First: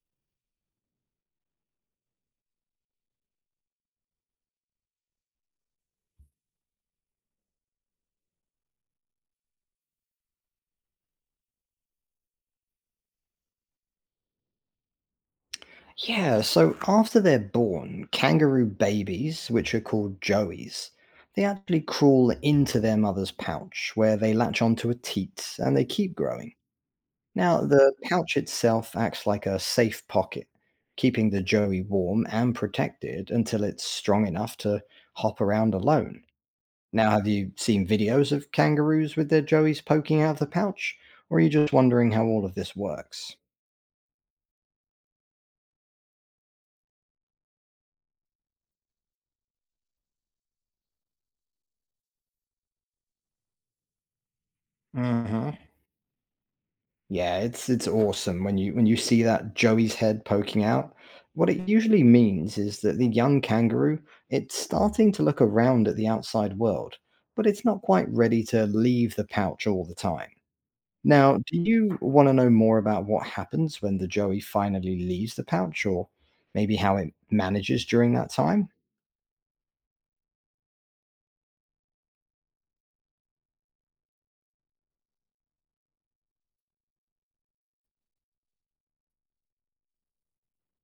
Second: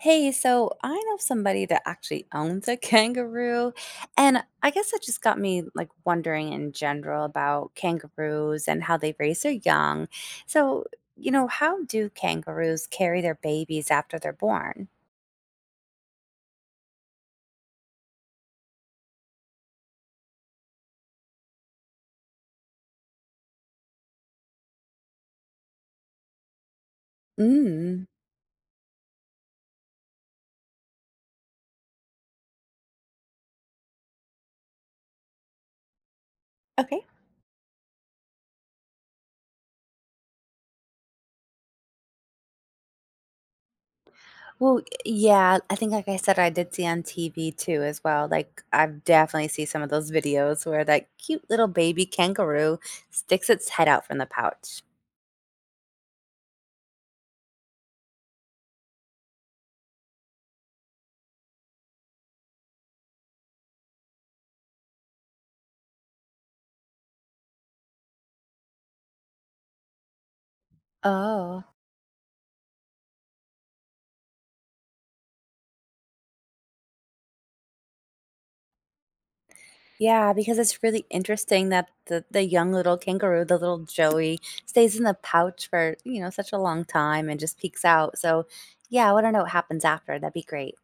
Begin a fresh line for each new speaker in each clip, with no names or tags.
Hey, so I know somebody that actually owns a kangaroo, and I guess that just got me wondering in general about kangaroos and how they raise their young. So, you know, how do kangaroos carry their babies after they're born?
Yeah, so after they're born, kangaroo babies, which are called joeys, they actually crawl into their mother's pouch where they latch onto a teat and they keep growing. Now, the
Mm,
pouch itself acts like a safe pocket, keeping the joey warm and protected until it's strong enough to hop around alone.
okay.
Now, have you seen videos of kangaroos with their joeys poking out of the pouch? Or are you just wondering how all of this works?
Well, yeah, I think like I said, I did see on TV too as well. I've definitely seen some of those videos where that cute little baby kangaroo sticks its head out from the pouch.
Hmm. Yeah, it's awesome when you see that Joey's head poking out. What it usually means is that the young kangaroo, it's starting to look around at the outside world, but it's not quite ready to leave the pouch all the time. Now, do
Oh,
you want to know more about what happens when the Joey finally leaves the pouch, or maybe how it manages during that time?
yeah, because it's really interesting that the young little kangaroo, the little Joey, stays in the pouch for, such a long time and just peeks out. So, yeah, I wanna know what happens after. That'd be great.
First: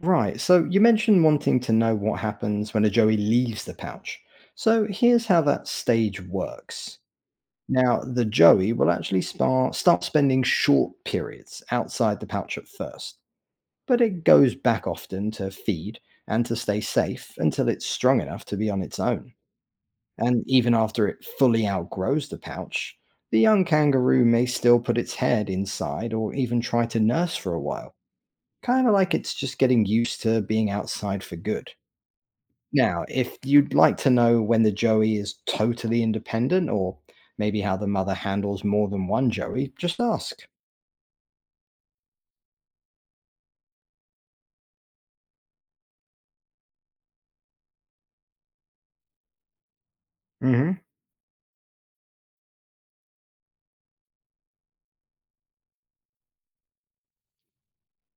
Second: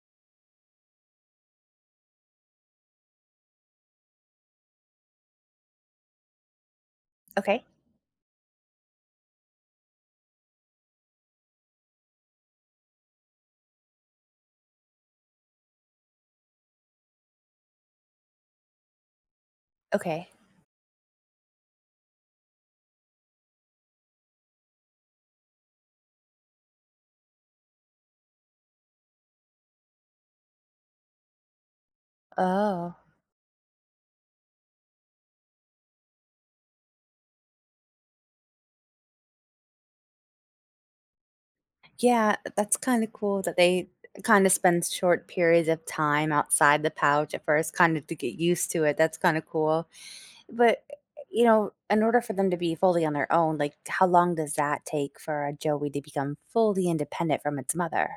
Right, so you mentioned wanting to know what happens when a Joey leaves the pouch. So here's how that stage works.
Okay.
Now, the joey will actually start spending short periods outside the pouch at first, but it goes back often to feed and to stay safe until it's strong enough to be on its own.
Okay.
And even after it fully outgrows the pouch, the young kangaroo may still put its head inside or even try to nurse for a while, kind of like it's just getting used to being outside for good.
Oh,
Now, if you'd like to know when the joey is totally independent, or maybe how the mother handles more than one joey, just ask.
yeah, that's kinda cool that they kinda spend short periods of time outside the pouch at first, kind of to get used to it. That's kinda cool.
Hmm.
But, in order for them to be fully on their own, how long does that take for a Joey to become fully independent from its mother?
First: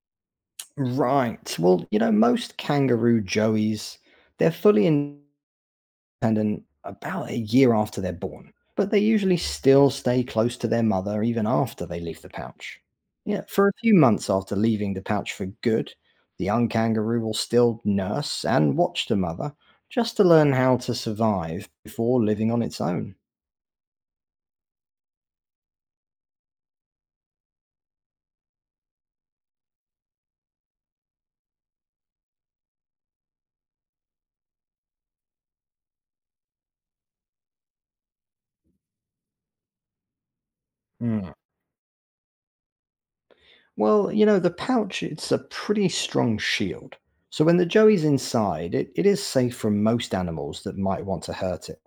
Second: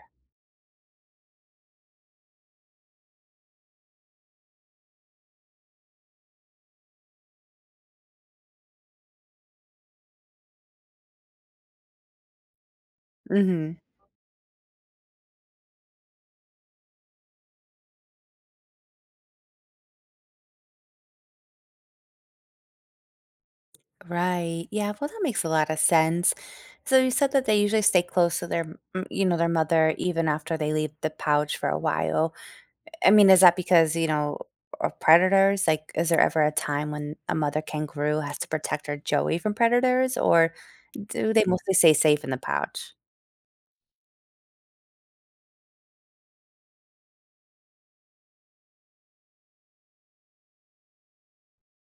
Right. Well, you know, most kangaroo joeys, they're fully independent about a year after they're born, but they usually still stay close to their mother even after they leave the pouch. Yeah, for a
Mhm.
few months after leaving the pouch for good, the young kangaroo will still nurse and watch the mother, just to learn how to survive before living on its own.
Right. Yeah, well, that makes a lot of sense. So you said that they usually stay close to their, their mother even after they leave the pouch for a while. I mean, is that because, of predators? Is there ever a time when a mother kangaroo has to protect her joey from predators, or
Hmm.
do they mostly stay safe in the pouch?
Well, you know, the pouch, it's a pretty strong shield. So when the joey's inside, it is safe from most animals that might want to hurt it.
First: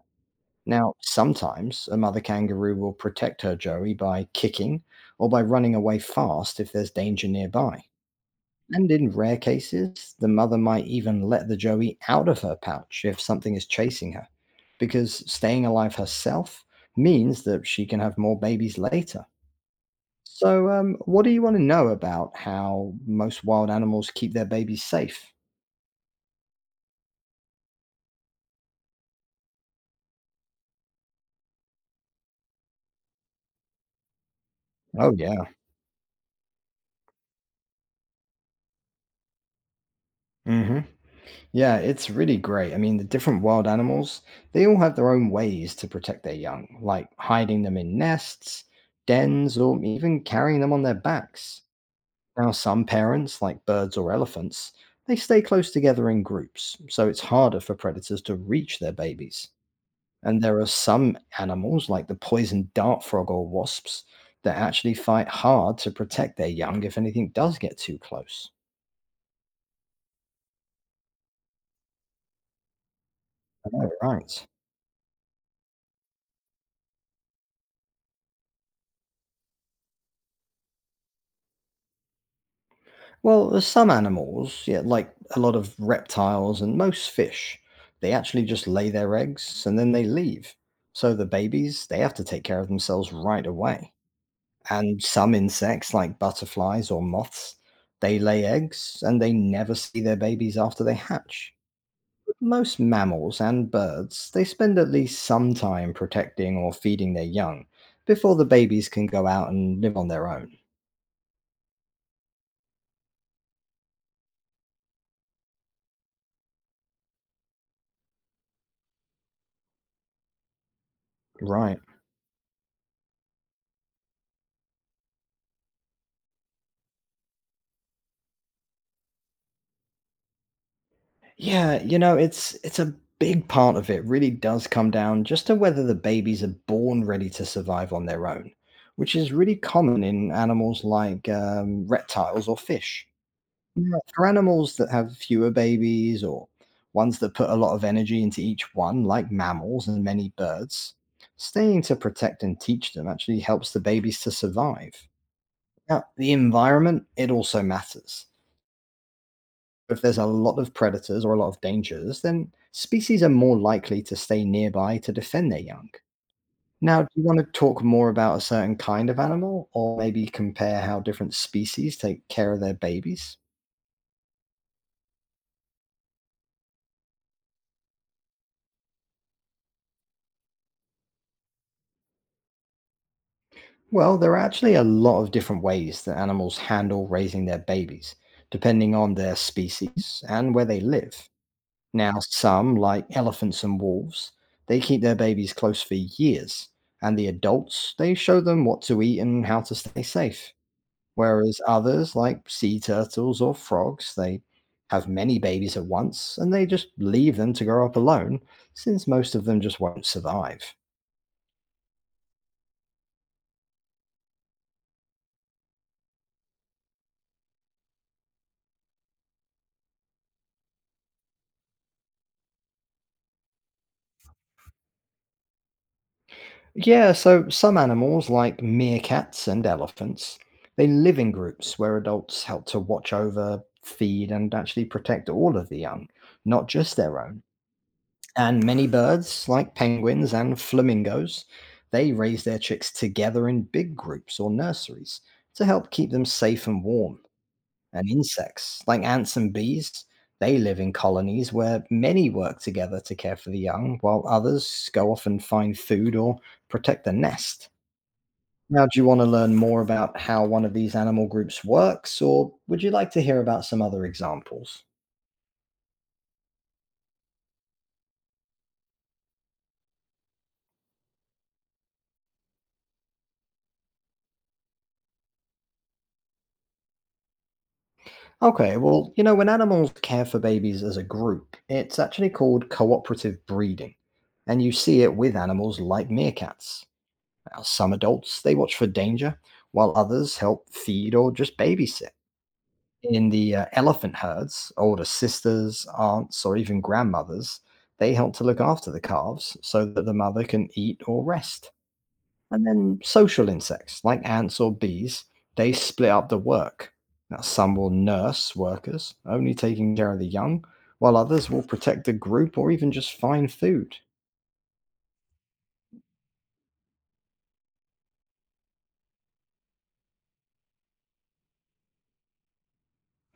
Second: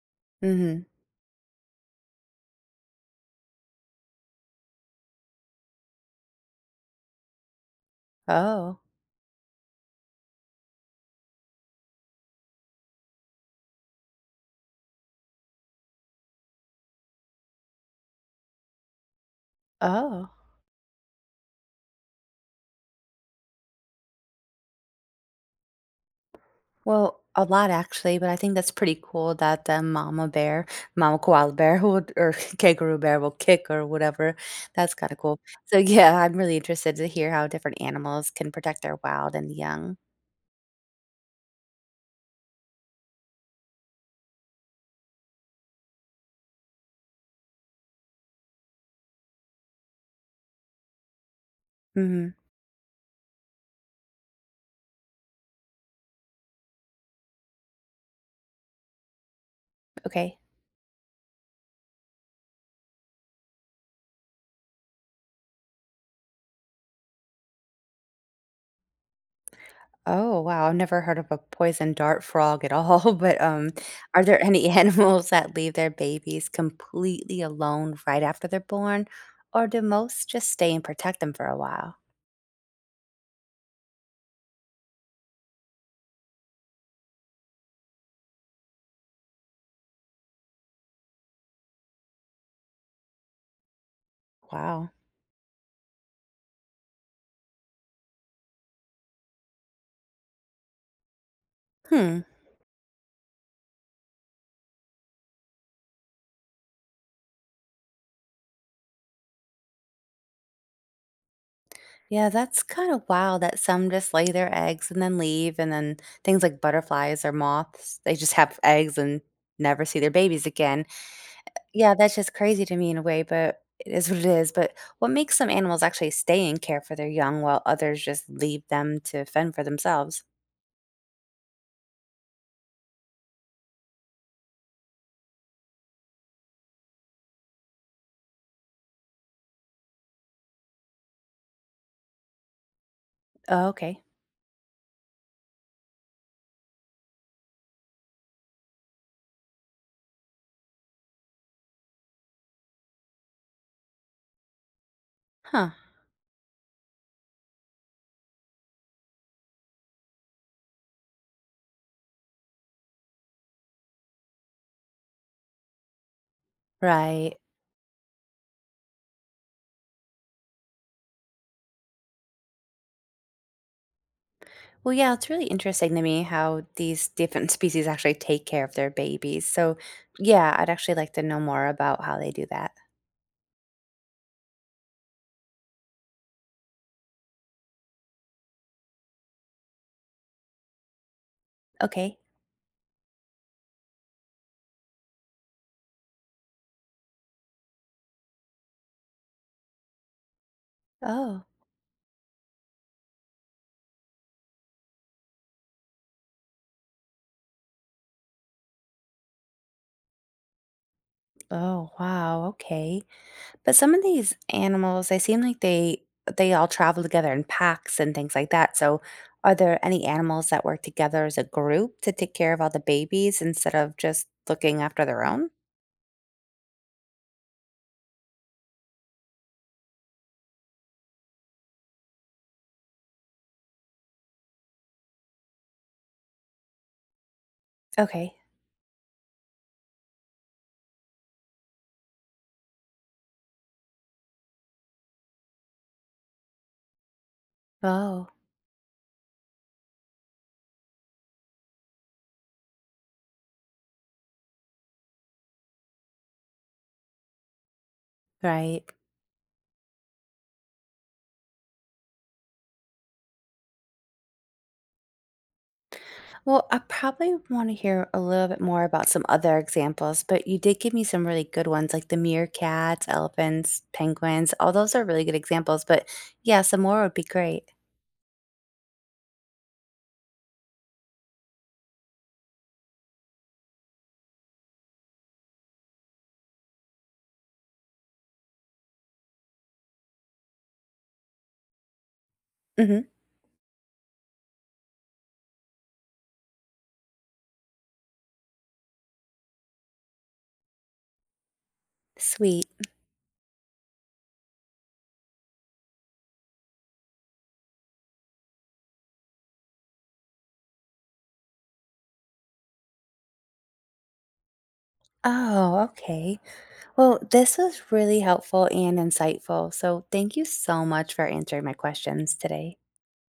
Mm-hmm.
Now, sometimes a mother kangaroo will protect her joey by kicking or by running away fast if there's danger nearby.
Oh.
And in rare cases, the mother might even let the joey out of her pouch if something is chasing her, because staying alive herself means that she can have more babies later.
Oh.
So, what do you want to know about how most wild animals keep their babies safe?
Well, a lot actually, but I think that's pretty cool that the mama bear, mama koala bear would, or kangaroo bear will kick or whatever. That's
Oh,
kind of cool.
yeah.
So yeah, I'm really interested to hear how different animals can protect their wild and young.
Hmm. Yeah, it's really great. I mean, the different wild animals, they all have their own ways to protect their young, like hiding them in nests, dens, or even carrying them on their backs.
Hmm.
Now, some parents, like birds or elephants, they stay close together in groups, so it's harder for predators to reach their babies.
Okay.
And there are some animals, like the poison dart frog or wasps, that actually fight hard to protect their young if anything does get too close.
Oh wow, I've never heard of a poison dart frog at all. But
I know,
are there
right?
any animals that leave their babies completely alone right after they're born, or do most just stay and protect them for a while?
Well, there's some animals, yeah, like a lot of reptiles and most fish, they actually just lay their eggs and then they leave. So the babies, they have to take care of themselves right away.
Wow.
And some insects, like butterflies or moths, they lay eggs and they never see their babies after they hatch.
Hmm.
Most mammals and birds, they spend at least some time protecting or feeding their young before the babies can go out and live on their own.
Yeah, that's kind of wild that some just lay their eggs and then leave, and then things like butterflies or moths, they just have eggs and never see their babies again.
Right.
Yeah, that's just crazy to me in a way, but it is what it is. But what makes some animals actually stay and care for their young while others just leave them to fend for themselves?
Yeah, you know, it's a big part of it really does come down just to whether the babies are born ready to survive on their own, which is really common in animals like reptiles or fish.
Oh,
Now,
okay.
for animals that have fewer babies or ones that put a lot of energy into each one, like mammals and many birds, staying to protect and teach them actually helps the babies to survive.
Huh.
Now, the environment, it also matters if there's a lot of predators or a lot of dangers, then species are more likely to stay nearby to defend their young. Now, do you
Right.
want to talk more about a certain kind of animal, or maybe compare how different species take care of their babies?
Well, yeah, it's really interesting to me how these different species actually take care of their babies. So, yeah, I'd actually like to know more about how they do that.
Well, there are actually a lot of different ways that animals handle raising their babies, depending on their species and where they live. Now,
Okay.
some, like elephants and wolves, they keep their babies close for years, and the adults, they show them what to eat and how to stay safe.
Oh.
Whereas others, like sea turtles or frogs, they have many babies at once and they just leave them to grow up alone, since most of them just won't survive.
Oh, wow, okay. But some of these animals, they seem like they all travel together in packs and things like that. So are there any animals that work together as a group to take care of all the babies instead of just looking after their own?
Yeah, so some animals, like meerkats and elephants, they live in groups where adults help to watch over, feed, and actually protect all of the young, not just their own.
Okay.
And many birds, like penguins and flamingos, they raise their chicks together in big groups or nurseries to help keep them safe and warm. And
Oh,
insects. Like ants and bees, they live in colonies where many work together to care for the young, while others go off and find food or protect the nest. Now, do
right.
you want to learn more about how one of these animal groups works, or would you like to hear about some other examples?
Well, I probably want to hear a little bit more about some other examples, but you did give me some really good ones like the meerkats, elephants, penguins. All those are really good examples, but yeah, some more would be great.
Okay, well, you know, when animals care for babies as a group, it's actually called cooperative breeding. And you see it with animals like meerkats. Now, some adults, they watch for danger, while others help feed or just babysit.
Hmm.
In the elephant herds, older sisters, aunts, or even grandmothers, they help to look after the calves so that the mother can eat or rest. And
Sweet.
then social insects like ants or bees, they split up the work. Now, some will nurse workers, only taking care of the young, while others will protect the group or even just find food.
Oh, okay. Well, this was really helpful and insightful. So thank you so much for answering my questions today.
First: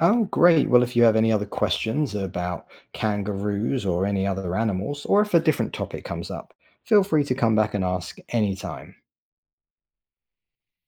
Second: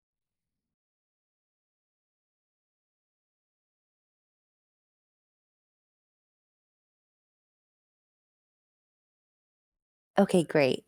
Oh, great. Well, if you have any other questions about kangaroos or any other animals, or if a different topic comes up, feel free to come back and ask anytime.
Okay, great.